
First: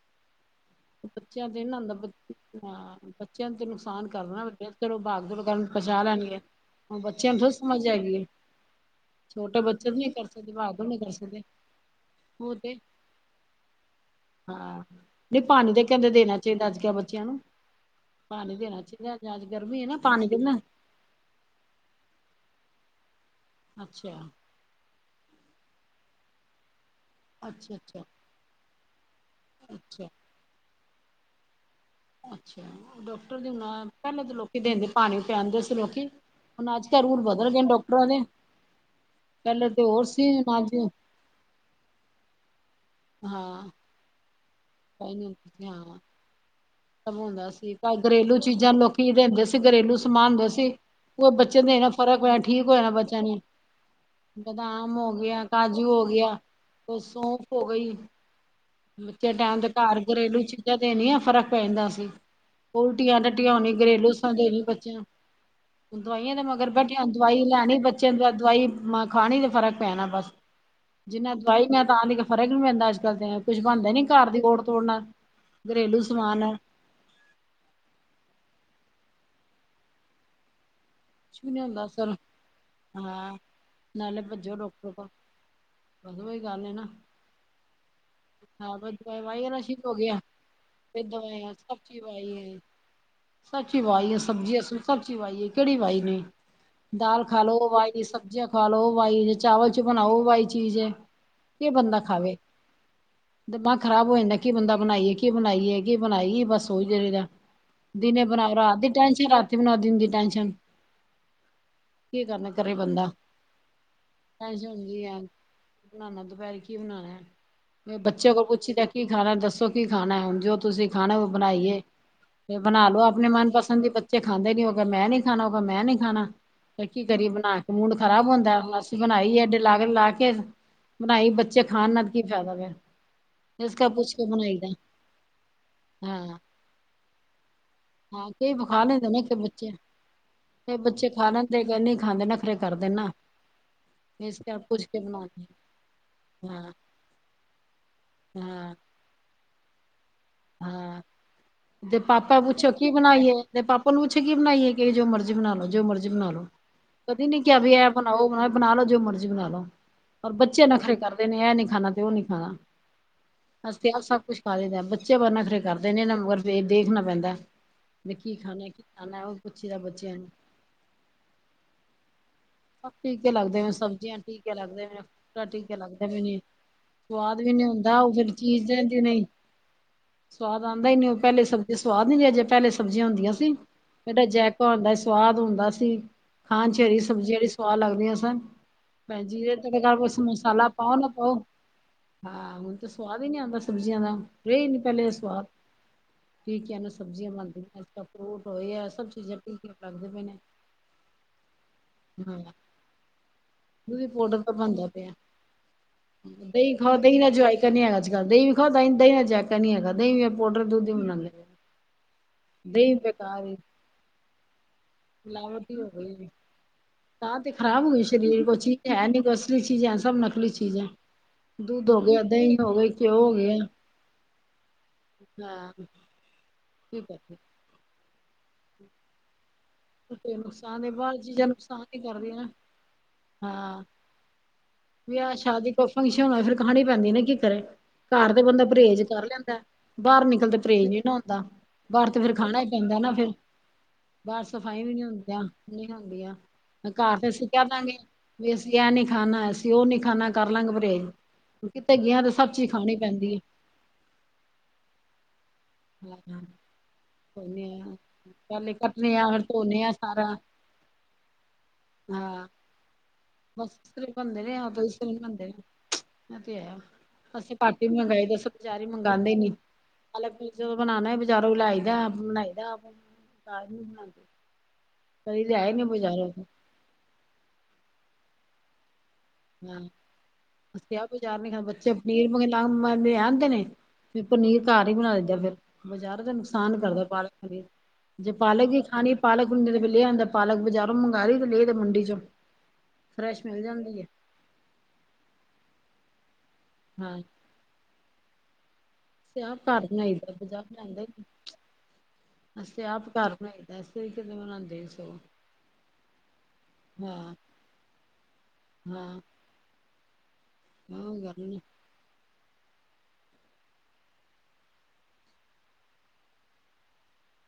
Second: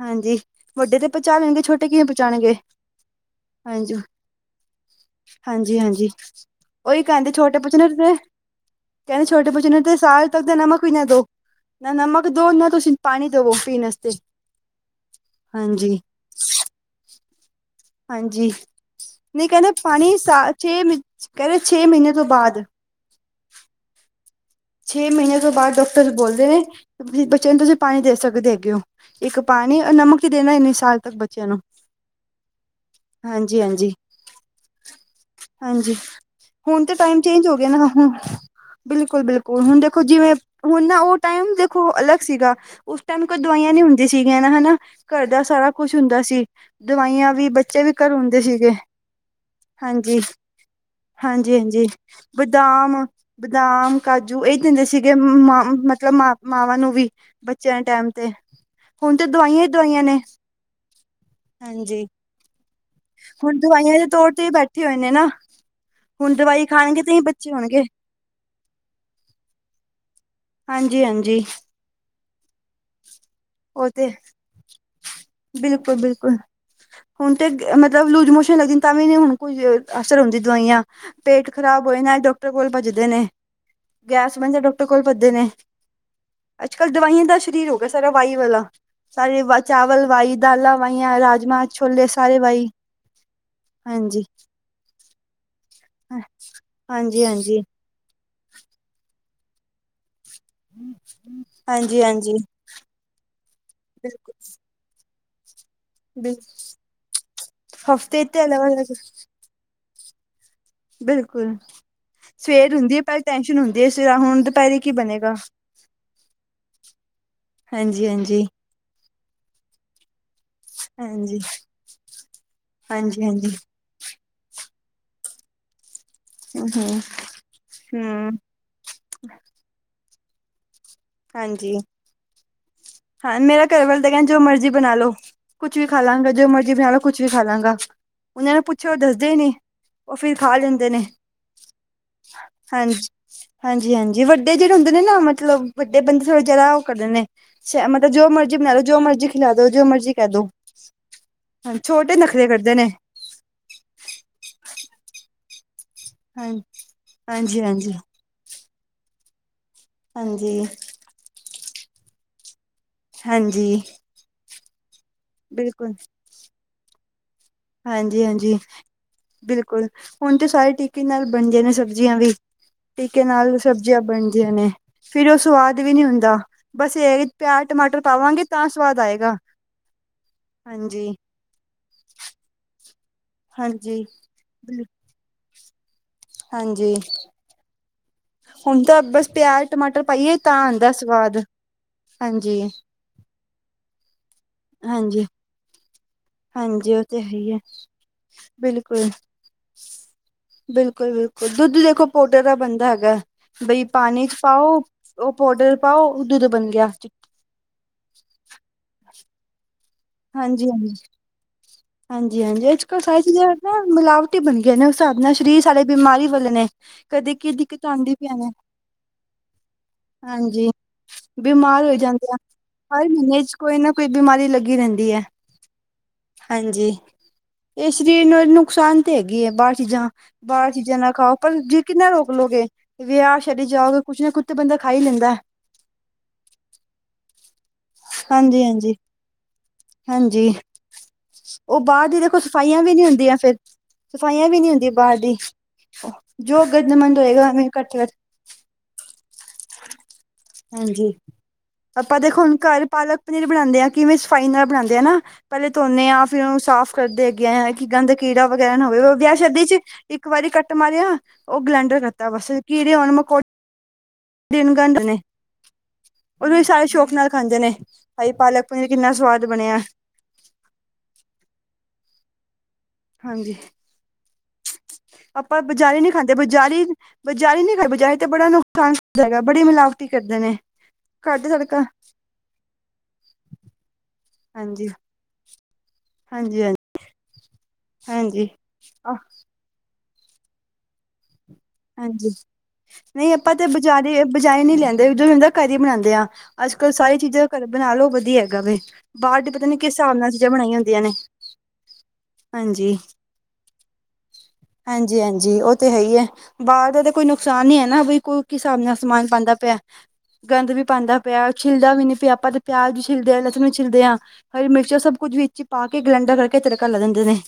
ਹਾਂਜੀ ਵੱਡੇ ਤੇ ਪਹੁੰਚਾ ਬੱਚਿਆਂ ਤੇ ਲੈਣਗੇ ਇਹ ਨਾ ਛੋਟੇ ਹੁੰਦਾ ਕਿਵੇਂ ਪਹੁੰਚਾਉਣਗੇ ਹਾਂ, ਬੱਚਿਆਂ ਤੇ ਹਾਂਜੀ ਨੁਕਸਾਨ ਕਰਨਾ। ਵਡ ਚਿਰੋ ਬਾਗ ਦੇਵ ਨੂੰ ਪਚਾਹ ਲੈਣੀ ਹੈ। [unintelligible] ਓਹੀ ਕਹਿੰਦੇ ਛੋਟੇ ਪੁੱਛ ਨੇ, ਕਹਿੰਦੇ ਛੋਟੇ ਬੱਚੇ ਨੂੰ ਦੋ ਨਹੀਂ ਕਰ ਸਾਲ ਤੱਕ ਸਕਦੇ ਦਾ ਭਾਗ ਨਮਕ ਦੌੜ ਵੀ ਨਹੀਂ ਨਾ ਕਰ ਦੋ। ਸਕਦੇ ਨਾ ਨਮਕ ਦਿਓ, ਉਹ ਨਾ ਤੇ ਤੁਸੀਂ ਪਾਣੀ ਦਵੋ। ਪੀਣ ਵਾਸਤੇ। ਹਾਂ ਨਹੀਂ ਪਾਣੀ ਤਾਂ ਕਹਿੰਦੇ ਹਾਂਜੀ-ਹਾਂਜੀ ਦੇਣਾ ਚਾਹੀਦਾ। ਅੱਜ-ਕੱਲ੍ਹ ਬੱਚਿਆਂ ਨੂੰ ਪਾਣੀ ਦੇਣਾ ਚਾਹੀਦਾ ਜਾਂ ਅੱਜ ਗਰਮੀ ਏ, ਨਾ ਪਾਣੀ ਦੇਣਾ, ਕਹਿ, ਕਹਿੰਦੇ ਛੇ ਮਹੀਨੇ ਤੋਂ ਬਾਅਦ, ਅੱਛਾ। ਛੇ ਮਹੀਨਿਆਂ ਤੋਂ ਬਾਅਦ, ਡਾਕਟਰ ਬੋਲਦੇ ਨੇ। ਤੁ ਬੱਚਿਆਂ ਨੂੰ ਅੱਛਾ ਤੁਸੀਂ ਪਾਣੀ ਅੱਛਾ ਦੇ ਸਕਦੇ ਹੈਗੇ ਹੋ। ਇੱਕ ਪਾਣੀ ਅੱਛਾ ਨਮਕ ਦੇਣਾ ਇਹ ਨੀ ਸਾਲ ਤੱਕ ਬੱਚਿਆਂ ਨੂੰ। ਅੱਛਾ! ਡਾਕਟਰ ਦੀ ਹਾਂਜੀ ਪਹਿਲਾਂ ਹਾਂਜੀ ਤਾਂ ਲੋਕੀ ਦਿੰਦੇ ਪਾਣੀ ਪਿਆਦੇ ਸੀ ਹਾਂਜੀ ਲੋਕੀ। ਹੁਣ ਅੱਜ-ਕੱਲ੍ਹ ਰੂਲ ਬਦਲ ਰਹੇ ਆ ਡਾਕਟਰਾਂ ਦੇ। ਬਿਲਕੁਲ-ਬਿਲਕੁਲ, ਪਹਿਲੇ ਹੁਣ ਤੇ ਦੇਖੋ। ਹੋਰ ਸੀ ਜਿਵੇਂ ਅੱਜ ਹੁਣ ਨਾ ਉਹ ਟਾਈਮ ਦੇਖੋ, ਅਲੱਗ ਸੀਗਾ। ਉਸ ਟਾਈਮ ਕੋਈ ਹਾਂ ਦਵਾਈਆਂ ਨੀ ਹੁੰਦੀ ਸੀਗੀਆਂ ਨਾ ਹਨਾ। ਕੋਈ ਘਰ ਨੀ ਦਾ ਸਾਰਾ ਕੁਛ ਹਾਂ ਹੁੰਦਾ ਸੀ। ਸਭ ਦਵਾਈਆਂ ਵੀ ਹੁੰਦਾ ਸੀ ਬੱਚੇ ਵੀ ਘਰ ਘਰੇਲੂ ਆਉਦੇ ਸੀਗੇ। ਚੀਜ਼ਾਂ ਲੋਕੀ ਦਿੰਦੇ ਸੀ ਘਰੇਲੂ ਹਾਂਜੀ ਸਮਾਨ ਹੁੰਦੇ ਸੀ ਉਹ ਬੱਚੇ ਨੂੰ ਹਾਂਜੀ-ਹਾਂਜੀ। ਦੇਣਾ ਫ਼ਰਕ ਹੋਇਆ ਠੀਕ ਹੋ ਜਾਣਾ ਬਦਾਮ ਬੱਚਿਆਂ ਨੇ -ਬਦਾਮ ਕਾ- ਜੂ ਇਹ ਦਿੰਦੇ ਬਦਾਮ ਹੋ ਸੀਗੇ। ਗਿਆ ਮ ਕਾਜੂ ਹੋ ਮਤਲਬ ਮ ਗਿਆ ਮਾਵਾਂ ਨੂੰ ਕੋਈ ਵੀ ਸੌਂਫ ਹੋ ਬੱਚਿਆਂ ਦੇ ਗਈ ਟੈਮ ਤੇ। ਹੁਣ ਤੇ ਬੱਚੇ ਟਾਈਮ ਦਵਾਈਆਂ ਹੀ ਦੇ ਘਰ ਦਵਾਈਆਂ ਨੇ ਘਰੇਲੂ ਚੀਜ਼ਾਂ ਤੇ ਨੀਆਂ ਫ਼ਰਕ ਪੈਂਦਾ ਹਾਂਜੀ ਸੀ। ਉਲਟੀਆਂ, ਟੱਟੀਆਂ ਹੁਣ ਹੋਣੀ ਦਵਾਈਆਂ ਦੇ ਘਰੇਲੂ ਸ ਤੌਰ ਤੇ ਦੇਣੀ ਬੈਠੇ ਹੋਏ ਬੱਚਿਆਂ ਨੇ ਨਾ ਦਵਾਈਆਂ ਹੁਣ ਤੇ ਦਵਾਈ ਮਗਰ ਖਾਣਗੇ ਬੈਠੀਆਂ ਤੇ ਹੀ ਦਵਾਈ ਬੱਚੇ ਲੈਣੀ, ਹੋਣਗੇ ਬੱਚਿਆਂ ਨੂੰ ਦਵਾਈ ਖਾਣੀ ਤੇ ਫਰਕ ਪੈਣਾ ਬਸ। ਜਿਨਾਂ ਹਾਂਜੀ-ਹਾਂਜੀ ਦਵਾਈ ਮੈਂ ਤਾਂ ਦੀ ਫਰਕ ਨਹੀਂ ਪੈਂਦਾ। ਅੱਜ-ਕੱਲ ਤੇ ਕੁੱਛ ਉਹ ਬਣਦਾ ਨੀ, ਤੇ ਘਰ ਦੀ ਓੜ ਤੋੜਨਾ। ਬਿਲਕੁਲ-ਬਿਲਕੁਲ। ਹੁਣ ਤੇ ਮਤਲਬ, ਲੂਜ ਮੋਸ਼ਨ ਲੱਗਦੀ ਤਾਂ ਵੀ ਨੀ ਹੁਣ ਕੋਈ ਅਸਰ ਹੁੰਦੀ ਦਵਾਈਆਂ। ਕੁਛ ਪੇਟ ਵੀ ਨੀ ਹੁੰਦਾ ਖ਼ਰਾਬ ਹੋਏ ਅਸਰ ਨਾ, ਡਾਕਟਰ ਕੋਲ ਭੱਜਦੇ ਨੇ, ਹਾਂ ਗੈਸ ਬਣਦਾ ਡਾਕਟਰ ਕੋਲ ਭੱਜਦੇ ਨੇ। ਬਸ ਉਹੀ ਗੱਲ ਹੈ ਨਾ ਅੱਜ-ਕੱਲ੍ਹ ਦਵਾਈਆਂ ਦਾ ਸਰੀਰ ਹੋ ਗਿਆ। ਸਾਰਾ ਵਾਈ ਵਾਲਾ ਹਾਂ ਬਸ ਦਵਾਈ ਸਾਰੇ ਵ ਵਾਲਾ ਸ਼ੁਰੂ ਹੋ ਚਾਵਲ ਗਿਆ ਵਾਈ ਦਾਲਾਂ ਫਿਰ ਵਾਈਆਂ ਦਵਾਈਆਂ ਰਾਜਮਾਂ, ਸਭ ਚੀਜ਼ ਛੋਲੇ ਸਾਰੇ ਹੈ ਵਾਈ ਹਾਂਜੀ। ਸਬਜ਼ੀ ਵਾਈ ਕਿਹੜੀ ਵਾਈ ਨਹੀ ਹਾਂਜੀ ਦਾਲ ਖਾ ਹਾਂਜੀ ਲੋ ਵਾਈ ਨਹੀਂ ਸ ਖਾ ਲੋੋ ਬਾਈ ਚਾਵਲ ਚ ਬਣਾਓ ਬਾਈ ਚੀਜ਼ ਏ ਕਿ ਬੰਦਾ ਹਾਂਜੀ ਹਾਂਜੀ ਖਾਵੇ। ਦਿਮਾਗ ਖਰਾਬ ਹੋ ਬਿਲਕੁਲ ਜਾਂਦਾ ਕੀ ਬੰਦਾ ਬਣਾਈਏ, ਕੀ ਬਣਾਈਏ- ਕੀ ਬਣਾਈ ਬਿਲਕੁਲ ਬਸ। ਉਹੀ ਸੋਚਦੇ ਹਫ਼ਤੇ ਦਿਨੇ ਤੇ ਬਣਾਇਏ ਅਲੱਗ ਰਾਤ ਦੀ ਅਲੱਗ ਟੈਨਸ਼ਨ ਤੇ ਵੀ ਨਦੀ ਟੈਨਸ਼ਨ ਬਿਲਕੁਲ, ਕੀ ਕਰਨਾ ਕਰੇ ਸਵੇਰ ਹੁੰਦੀ ਏ। ਬੰਦਾ ਪਹਿਲੇ ਟੈਸ਼ਨ ਹੁੰਦੀ ਏ। ਸਵੇਰ ਹੁਣ ਟੈਨਸ਼ਨ ਦੁਪਹਿਰੇ ਕੀ ਹੁੰਦੀ ਹੈ ਬਣੇਗਾ? ਬਣਾਉਣਾ ਦੁਪਹਿਰੀ ਕੀ ਬਣਾਉਣਾ ਏ। ਹਾਂਜੀ ਬੱਚੇ ਹਾਂਜੀ ਕੋਲ ਪੁੱਛਦਾ ਕੀ ਖਾਣਾ ਦੱਸੋ ਕੀ ਖਾਣਾ? ਹੁਣ ਜੋ ਤੁਸੀਂ ਖਾਣਾ ਉਹ ਹਾਂਜੀ ਬਣਾਈਏ। ਫ ਬਣਾ ਲੋ। ਹਾਂਜੀ ਆਪਣੇ ਹਾਂਜੀ ਮਨਪਸੰਦ ਦੀ ਬੱਚੇ ਖਾਂਦੇ ਨੀ ਹੋ ਕੇ ਮੈਂ ਨੀ ਖਾਣਾ ਉਹਗਾ ਮੈਂ ਨੀ ਖਾਣਾ, ਹਮ ਹਮ ਕੀ ਕਰੀਏ ਬਣਾ ਕੇ ਮੂਡ ਖ਼ਰਾਬ ਹਮ ਹੁੰਦਾ ਏ। ਬਣਾਈ ਐਡੇ ਲਾਗਨ ਲਾ ਕੇ, ਬਣਾਈ ਬੱਚੇ ਹਾਂਜੀ ਖਾਣ ਨਾ ਤੇ ਕੀ ਫਾਇਦਾ ਪਿਆ। ਹਾਂ, ਮੇਰਾ ਘਰੇਵਾਲ ਤਾਂ ਕਹਿਣ ਜੋ ਮਰਜ਼ੀ ਬਣਾ ਲੋ। ਕੁਛ ਵੀ ਖਾ ਲਾਂਗਾ ਹਾਂ ਜੋ ਮਰਜ਼ੀ ਬਣਾ ਲਓ ਕੁਛ ਵੀ ਖਾ ਲਾਂਗਾ, ਹਾਂ ਕਈ ਉਹਨਾਂ ਨੂੰ ਪੁੱਛੋ ਉਹ ਦੱਸਦੇ ਈ ਨੀ। ਉਹ ਫਿਰ ਖਾਲ ਫੇਰ ਬੱਚੇ ਖਾਣਾਂ ਨਹੀਂ ਖਾਂਦੇ, ਨਖ਼ਰੇ ਕਰਦੇ ਨੇ ਨਾ। ਹਾਂਜੀ ਹਾਂਜੀ‌, ਇਸ ਵੱਡੇ ਕਰ ਜਿਹੜੇ ਪੁੱਛ ਹੁੰਦੇ ਕੇ ਨੇ ਨਾ ਬਣਾਉਣੀ ਮਤਲਬ, ਵੱਡੇ ਬੰਦੇ ਥੋੜੇ ਹਾਂ ਜ਼ਿਆਦਾ ਉਹ ਕਰਦੇ ਨੇ ਸ ਮਤਲਬ ਜੋ ਮਰਜ਼ੀ ਬਣਾ ਹਾਂ ਲੋ, ਜੋ ਮਰਜ਼ੀ ਖਿਲਾ ਦੋ, ਜੋ ਮਰਜ਼ੀ ਕਹਿ ਦੋ ਹਾਂ, ਹਾਂ ਜੇ ਛੋਟੇ ਪਾਪਾ ਨਖਰੇ ਪੁੱਛੋ ਕਰਦੇ ਨੇ ਕੀ ਬਣਾਈਏ ਤੇ ਪਾਪਾ ਨੂੰ ਪੁੱਛਏ ਕੀ ਬਣਾਈਏ ਕਿ ਜੋ ਮਰਜੀ ਬਣਾ ਲੋ, ਜੋ ਮਰਜ਼ੀ ਬਣਾ ਲੋ, ਹਾਂ ਕਦੇ ਨੀ ਕਿਹਾ ਵੀ ਇਹ ਹਾਂਜੀ-ਹਾਂਜੀ ਬਣਾਓ, ਬ ਬਣਾ ਲੋ ਜੋ ਮਰਜ਼ੀ ਬਣਾ ਲੋ। ਪਰ ਬੱਚੇ ਹਾਂਜੀ-ਹਾਂਜੀ ਨਖ਼ਰੇ ਕਰਦੇ ਨੇ ਇਹ ਨੀ ਖਾਣਾ ਤੇ ਉਹ ਨੀ ਖਾਣਾ, ਅਸੀਂ ਤੇ ਇਹ ਸਭ ਕੁਛ ਖਾ ਲਈਦਾ। ਚੇ ਪਰ ਨਖ਼ਰੇ ਕਰਦੇ ਨੇ ਨੰਬਰ ਤੇ ਦੇਖਣਾ ਪੈਂਦਾ। ਵੀ ਹਾਂਜੀ ਕੀ ਹਾਂਜੀ, ਖਾਣਾ ਕੀ ਖਾਣਾ ਉਹ ਪੁੱਛੀਦਾ ਬਿਲਕੁਲ ਬੱਚਿਆਂ ਨੂੰ ਹੁਣ ਤੇ ਸਾਰੇ ਟੀਕੇ ਨਾਲ ਬਣ ਗਾਏ ਨੇ ਸਬਜ਼ੀਆਂ ਵੀ ਸਭ ਟੀਕੇ ਨਾਲ ਲੱਗਦੇ ਨੇ ਸਬਜ਼ੀਆਂ ਬਣਦੀਆਂ ਟੀਕੇ ਨੇ, ਲੱਗਦੇ ਫਿਰ ਉਹ ਫੁਲਕਾ ਟੀਕੇ ਸਵਾਦ ਵੀ ਨੀਂ ਲੱਗਦੇ ਪਏ ਹੁੰਦਾ। ਨੇ ਬਸ ਇਹ ਏ ਕਿ ਸਵਾਦ ਵੀ ਨੀ ਪਿਆਜ, ਟਮਾਟਰ ਹੁੰਦਾ ਉਹ ਫਿਰ ਪਾਵਾਂਗੇ ਤਾਂ ਚੀਜ਼ ਸਵਾਦ ਰਹਿੰਦੀ ਨਹੀਂ ਆਏਗਾ। ਸਵਾਦ ਆਂਦਾ ਈ ਨਹੀਂ, ਉਹ ਹਾਂਜੀ-ਹਾਂਜੀ ਪਹਿਲੇ ਸਬਜ਼ੀ ਸਵਾਦ ਨੀ ਅਜੇ ਪਹਿਲੇ ਸਬਜ਼ੀਆਂ ਹੁੰਦੀਆਂ ਸੀ। ਹਾਂਜੀ ਫਡਾ ਜੈਕ ਆਣ ਬ ਸਵਾਦ ਹੁੰਦਾ ਸੀ। ਖਾਣ ਚ ਹਾਂਜੀ ਹਰੀ ਸਬਜ਼ੀਆਂ ਜਿਹੜੀ ਸਵਾਦ ਲੱਗਦੀਆਂ ਸਨ। ਹੁਣ ਤਾਂ ਭਾਏ ਬਸ ਜੀਰੇ ਪਿਆਜ ਤੋ ਬਿਨਾ ਟਮਾਟਰ ਕੁਛ ਪਾਈਏ ਤਾਂ ਮਸਾਲਾ ਆਂਦਾ ਪਾਓ ਨਾ ਸਵਾਦ ਪਾਓ। ਹਾਂ ਹਾਂਜੀ ਹੁਣ ਤਾਂ ਸਵਾਦ ਈ ਨੀਂ ਆਂਦਾ ਸਬਜ਼ੀਆਂ ਦਾ, ਰਹੇ ਨਹੀਂ ਪਹਿਲੇ ਦੇ ਹਾਂਜੀ ਸਵਾਦ ਠੀਕ ਐ ਨੀ ਹਾਂਜੀ ਉਹ ਤੇ ਹੈ ਸਬਜ਼ੀਆਂ ਹੀ ਹੈ ਮੰਗਦੀਆਂ ਨੇ ਫਰੂਟ ਹੋਏ ਐ ਸਭ ਚੀਜ਼ਾਂ ਪੱਕੀਆਂ ਲੱਗਦੇ ਪਏ ਨੇ। ਬਿਲਕੁਲ-ਬਿਲਕੁਲ ਦੁੱਧ ਦੇਖੋ ਹਾਂ ਪੋਡਰ ਦਾ ਬੰਨਦਾ ਹੈਗਾ। ਬਾਈ ਦੁੱਧ ਪਾਣੀ ਪਾਊਡਰ ਤਾਂ ਪਾਓ, ਬਣਦਾ ਪਿਆ ਉਹ ਪੋਡਰ ਪਾਓ, ਦੁੱਧ ਬਣ ਗਿਆ। ਜਾਇਕਾ ਨੀ ਅੱਜ- ਕੱਲ੍ਹ, ਦਈ ਵੀ ਖਾਉ, ਦਈ ਦਾ ਜਾਇਕਾ ਨੀ ਹੈਗਾ, ਦਹੀਂ ਪੋਡਰ ਦੁੱਧ ਹੀ ਬਨਾਉਂਦੇ ਪਾਏ ਨੇ। ਹਾਂਜੀ-ਹਾਂਜੀ ਅੱਜ -ਕੱਲ੍ਹ ਸਾਰੀਆਂ ਚੀਜ਼ਾਂ ਨਾ ਮਿਲਾਵਟੀ ਬਣ ਗਈਆਂ ਨੇ ਉਸ ਹਿਸਾਬ ਨਾਲ ਸਰੀਰ ਮਿਲਾਵਟੀ ਸਾਰੇ ਹੋ ਗਈ ਬਿਮਾਰੀ ਏ। ਵਾਲੇ ਨੇ, ਕਦੇ ਤਾਂ ਤੇ ਕੀ ਖਰਾਬ ਦਿੱਕਤ ਹੋ ਗਏ ਆਉਂਦੀ ਪਈਆਂ ਸਰੀਰ, ਨੇ ਉਹ ਚੀਜੇ ਹੈ ਨੀ ਜੋ ਅਸਲੀ ਚੀਜੇ ਐ ਸਭ ਨਕਲੀ ਹਾਂਜੀ ਚੀਜੇ ਐ। ਬਿਮਾਰ ਦੁੱਧ ਹੋ ਗਿਆ, ਜਾਂਦੇ ਆ ਦਹੀ ਹੋ ਗਿਆ, ਹਰ ਘਿਉ ਹੋ ਮਹੀਨੇ ਚ ਗਿਆ। ਕੋਈ ਨਾ ਕੋਈ ਬਿਮਾਰੀ ਲੱਗੀ ਰਹਿੰਦੀ ਐ। ਹਾਂ ਹਾਂਜੀ, ਕੀ ਕਰਦੇ ਇਹ ਸਰੀਰ ਨੂੰ ਨੁਕਸਾਨ ਤੇ ਹੈਗੀ ਏ,, ਬ ਚੀਜ਼ਾਂ ਬਾਹਰੋ ਨੁਕਸਾਨ ਏ, ਚੀਜ਼ਾਂ ਨਾ ਬਾਹਰ ਖਾਓ, ਪਰ ਜੇ ਨੁਕਸਾਨ ਹੀ ਕਿੰਨਾ ਰੋਕ ਕਰਦੀਆਂ ਨਾ ਲਓਗੇ, ਵਿਆਹ ਛੱਡੀ ਹਾਂ ਜਾਓਗੇ ਕੁੱਛ ਨਾ ਕੁਛ- ਤੇ ਬੰਦਾ ਖਾ ਈ ਲੈਂਦਾ। ਵਿਆਹ ਸ਼ਾਦੀ ਫੰਕਸ਼ਨ ਹੋਏ ਫਿਰ ਖਾਣੀ ਪੈਦੀ ਨਾ ਕੀ ਕਰੇ। ਘਰ ਤੇ ਹਾਂਜੀ ਬੰਦਾ ਹਾਂਜੀ ਪਰਹੇਜ਼ ਕਰ ਲੈਂਦਾ, ਬਾਹਰ ਹਾਂਜੀ ਨਿਕਲਦੇ ਪਰਹੇਜ਼ ਨੀਂ ਨਾ ਹੁੰਦਾ। ਉਹ ਬਾਹਰ ਦੀ ਤੇ ਫੇਰ ਦੇਖੋ ਖਾਣਾ ਹੀ ਸਫਾਈਆਂ ਵੀ ਪੈਂਦਾ ਨੀਂ ਨਾ ਹੁੰਦੀਆਂ ਫਿਰ, ਬਾਹਰ ਸਫਾਈਆਂ ਵੀ ਵੀ ਨੀ ਸਫਾਈ ਹੁੰਦੀ ਬਾਹਰ ਦੀ, ਹੁੰਦੀਆਂ ਨਹੀਂ ਹੁੰਦੀਆਂ ਜੋ ਗੰਦ ਘਰ -ਮੰਦ ਤੇ ਅਸੀਂ ਹੋਏਗਾ ਕਹਿ ਉਥੇ ਦਾਂਗੇ ਕੱਟਲੇ ਵੀ ਅਸੀਂ ਇਹ ਨੀਂ ਖਾਣਾ, ਐਸੀ ਉਹ ਨੀਂ ਖਾਣਾ। ਕਰਲਾ ਗੇ ਪ੍ਰਹੇਜ, ਹਾਂਜੀ ਕਿਤੇ ਆਪਾਂ ਗਿਆ ਤੇ ਦੇਖੋ ਸਭ ਹੁਣ ਚੀਜ਼ ਘਰ ਖਾਣੀ ਪਾਲਕ ਪੈਂਦੀ ਏ। ਪਨੀਰ ਬਣਾਉਂਦੇ ਹਾਂ ਕਿਵੇਂ ਸਫ਼ਾਈ ਨਾਲ ਬਣਾਦੇ ਆ ਨਾ। ਪਹਿਲੇ ਧੋਨੇ ਹੈ ਆ, ਫਿਰ ਉਹਨੂੰ ਸਾਫ਼ ਕਰਦੇ ਅੱਗੇ ਆ ਕਿ ਗੰਦ ਕੀੜਾ ਪਹਿਲੇ ਵਗ਼ੈਰਾ ਨਾ ਹੋਵੇ, ਕੱਟਣੇ ਆ ਵਿਆਹ ਫਿਰ ਸ਼ਾਦੀ ਚ ਧੋਨੇ ਆ ਸਾਰਾ ਇੱਕ ਵਾਰੀ ਕੱ- ਮਾਰਿਆ, ਉਹ ਗਰੈਂਡਰ ਕਰਤਾ ਹਾਂ ਬਸ, ਕੀੜੇ ਆਉਣ ਮਕੌੜ- ਬਸ ਇਸ ਤਰਾ ਈ ਬਣਦੇ ਨੇ [inaudible] ਬਣਦੇ ਨੇ ਉਹਨੂੰ ਤੇ ਵੀ ਹੈ ਸਾਰੇ ਸ਼ੌਕ ਨਾਲ ਅਸੀਂ ਖਾਂਦੇ ਨੇ ਪਾਰਟੀ [unintelligible] ਭਾਈ ਪਾਲਕ ਪਨੀਰ ਕਿੰਨਾ ਮੰਗਵਾਉਂਦੇ ਸਵਾਦ ਨੀ। ਬਣਿਆ ਹਾਲਾ ਕੀ ਜਦੋਂ ਬਣਾਨਾ ਏ ਬਜ਼ਾਰੋਂ ਲੈ ਆਈ, ਆਪ ਬਣਾਈ ਦਾ ਆਪ ਹਾਂਜੀ [unintelligible] ਕਦੀ ਆਪਾਂ ਲਿਆਏ ਨੀ ਬਜ਼ਾਰੀ ਨਹੀਂ ਬਜ਼ਾਰੋਂ ਖਾਂਦੇ, ਬਜ਼ਾਰੀ, ਬਜ਼ਾਰੀ ਖਾ ਬਾਜਾਰੀ ਤੇ ਬੜਾ ਨੁਕਸਾਨ ਬੜੀ ਹਾਂ ਮਿਲਾਵਟੀ ਕਰਦੇ ਨੇ ਘਰਦੇ ਤੜਕਾ ਪਨੀਰ-------ਲਿਆਂਦੇ ਨੇ ਫੇਰ ਪਨੀਰ ਘਰ ਹਾਂਜੀ ਈ ਬਣਾ ਦਈ ਦਾ ਫੇਰ, ਬਜ਼ਾਰ ਦਾ ਹਾਂਜੀ ਹਾਂਜੀ ਨੁਕਸਾਨ ਕਰਦਾ ਪਾਲਕ ਪਨੀਰ ਜੇ ਹਾਂਜੀ ਪਾਲਕ ਈ ਖਾਣੀ ਆਹ ਪਾਲਕ- ਪਨੀਰ ਫੇਰ ਲੇ ਆਂਦੇ ਪਾਲਕ ਬਜ਼ਾਰੋਂ ਮੰਗਾ ਲਈ ਲੇ ਦੇ ਮੁੰਡੀ ਚੋਂ ਹਾਂਜੀ ਫਰੈਸ਼ ਮਿਲ ਜਾਂਦੀ ਏ। ਬਜਾਰੋ ਨੀ ਲੈਂਦੇ ਜਦੋਂ ਹੁੰਦਾ ਘਰ ਈ ਬਣਾਂਦੇ ਆ, ਅੱਜ ਕੱਲ੍ਹ ਹਾਂ ਸਾਰੀ ਚੀਜ਼ਾਂ ਘਰ ਬਣਾ ਲੋ ਵਧੀਆ ਹੈਗਾ ਵੇ। ਬਾਰ ਅਸੀਂ ਤਾ ਪਤਾ ਆਪ ਨੀ ਘਰ ਕਿਸ ਬਣਾਈ ਹਿਸਾਬ ਨਾਲ ਦਾ ਚੀਜ਼ਾਂ ਬਾਜ਼ਾਰ ਬਣਾਈਆਂ ਹੁੰਦੀਆਂ ਲਿਆਂਦਾ ਹੀ ਨੇ। ਨੀ ਅਸੀਂ ਹਾਂਜੀ, ਆਪ ਘਰ ਬਣਾਈ ਦਾ ਅਸੀਂ ਕਿਵੇਂ ਬਣਾਉਂਦੇ ਸਗੋਂ ਹਾਂਜੀ- ਹਾਂਜੀ ਓ ਤੇ ਹੈ ਈ ਐ ਬਾਹਰ ਦਾ ਤਾਂ ਕੋਈ ਹਾਂ ਨੁਕਸਾਨ ਨੀ ਏ ਨਾ ਬਈ ਕੋਈ ਕਿਸਾਬ ਨਾ ਹਾਂ ਸਮਾਨ ਪਾਂਦਾ ਪੇਆ ਗੰਦ ਵੀ ਹਾਂ ਪਾਂਦਾ ਪਿਆ, ਓ ਗੱਲ ਛਿੱਲਦਾ ਵੀ ਨੀ ਪਿਆ ਆਪਾਂ ਤਾਂ ਪਿਆਜ ਵੀ ਛਿੱਲਦੇ ਆ, ਲਸਣ ਵੀ ਛਿੱਲਦੇ ਆਂ, ਹਰੀ ਮਿਰਚਾਂ ਸਭ ਕੁੱਝ ਵਿੱਚ ਪਾ ਕੇ ਗਲੈਂਡਰ ਕਰਕੇ ਤੜਕਾ ਲਾ ਦਿੰਦੇ ਨੇ।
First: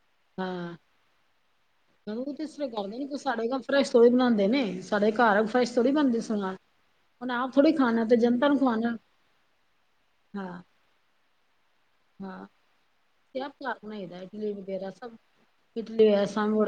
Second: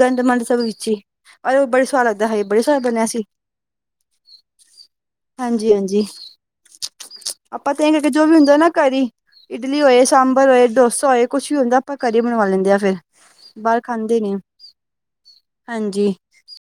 ਗੰਦ ਮੰੰਦ ਸਭ ਹਾਂ ਵਿੱਚੀ, ਪਰ ਓ ਬੜੇ ਸਵਾਦ ਲਗਦਾ ਉਹ ਹਾਏ ਤੇ ਇਸ ਬੜੇ ਤਰ੍ਹਾਂ ਸਆਦ ਕਰਦੇ ਬਣੇਆ ਨੀ ਸੀ। ਸਾਡੇ ਘਰ ਫਰੈਸ਼ ਥੋੜੇ ਬਣਾਂਦੇ ਨੇ ਸਾਡੇ ਘਰ ਆ ਫਰੈਸ਼ ਥੋੜੀ ਬਣਦੀ ਸਮਾਨ। ਹੁਣ ਬ-ਚ-ਬ-ਚ ਆਪ ਥੋੜ੍ਹੀ ਆਪਾਂ ਤੇ ਐਂਗਾ ਖਾਣਾ ਕਿ ਜੋ ਵੀ ਜਨਤਾ ਹੁੰਦੈ ਨੂੰ ਨਾ ਖਵਾਣਾ ਘਰੀ ਇਡਲੀ ਹੋਏ, ਸਾਂਬਰ ਹਾਂ ਹੋਏ, ਡੋਸਾ ਹੋਏ ਕੁਛ ਵੀ ਹੁੰਦਾ ਆਪਾਂ ਘਰੀ ਹਾਂ ਬਣਵਾ ਲੈਂਦੇ ਆ ਫਿਰ ਬਾਹਰ ਖਾਂਦੇ ਈ ਨੀ, ਹਾਂਜੀ। ਕੰਮ ਬੜਾ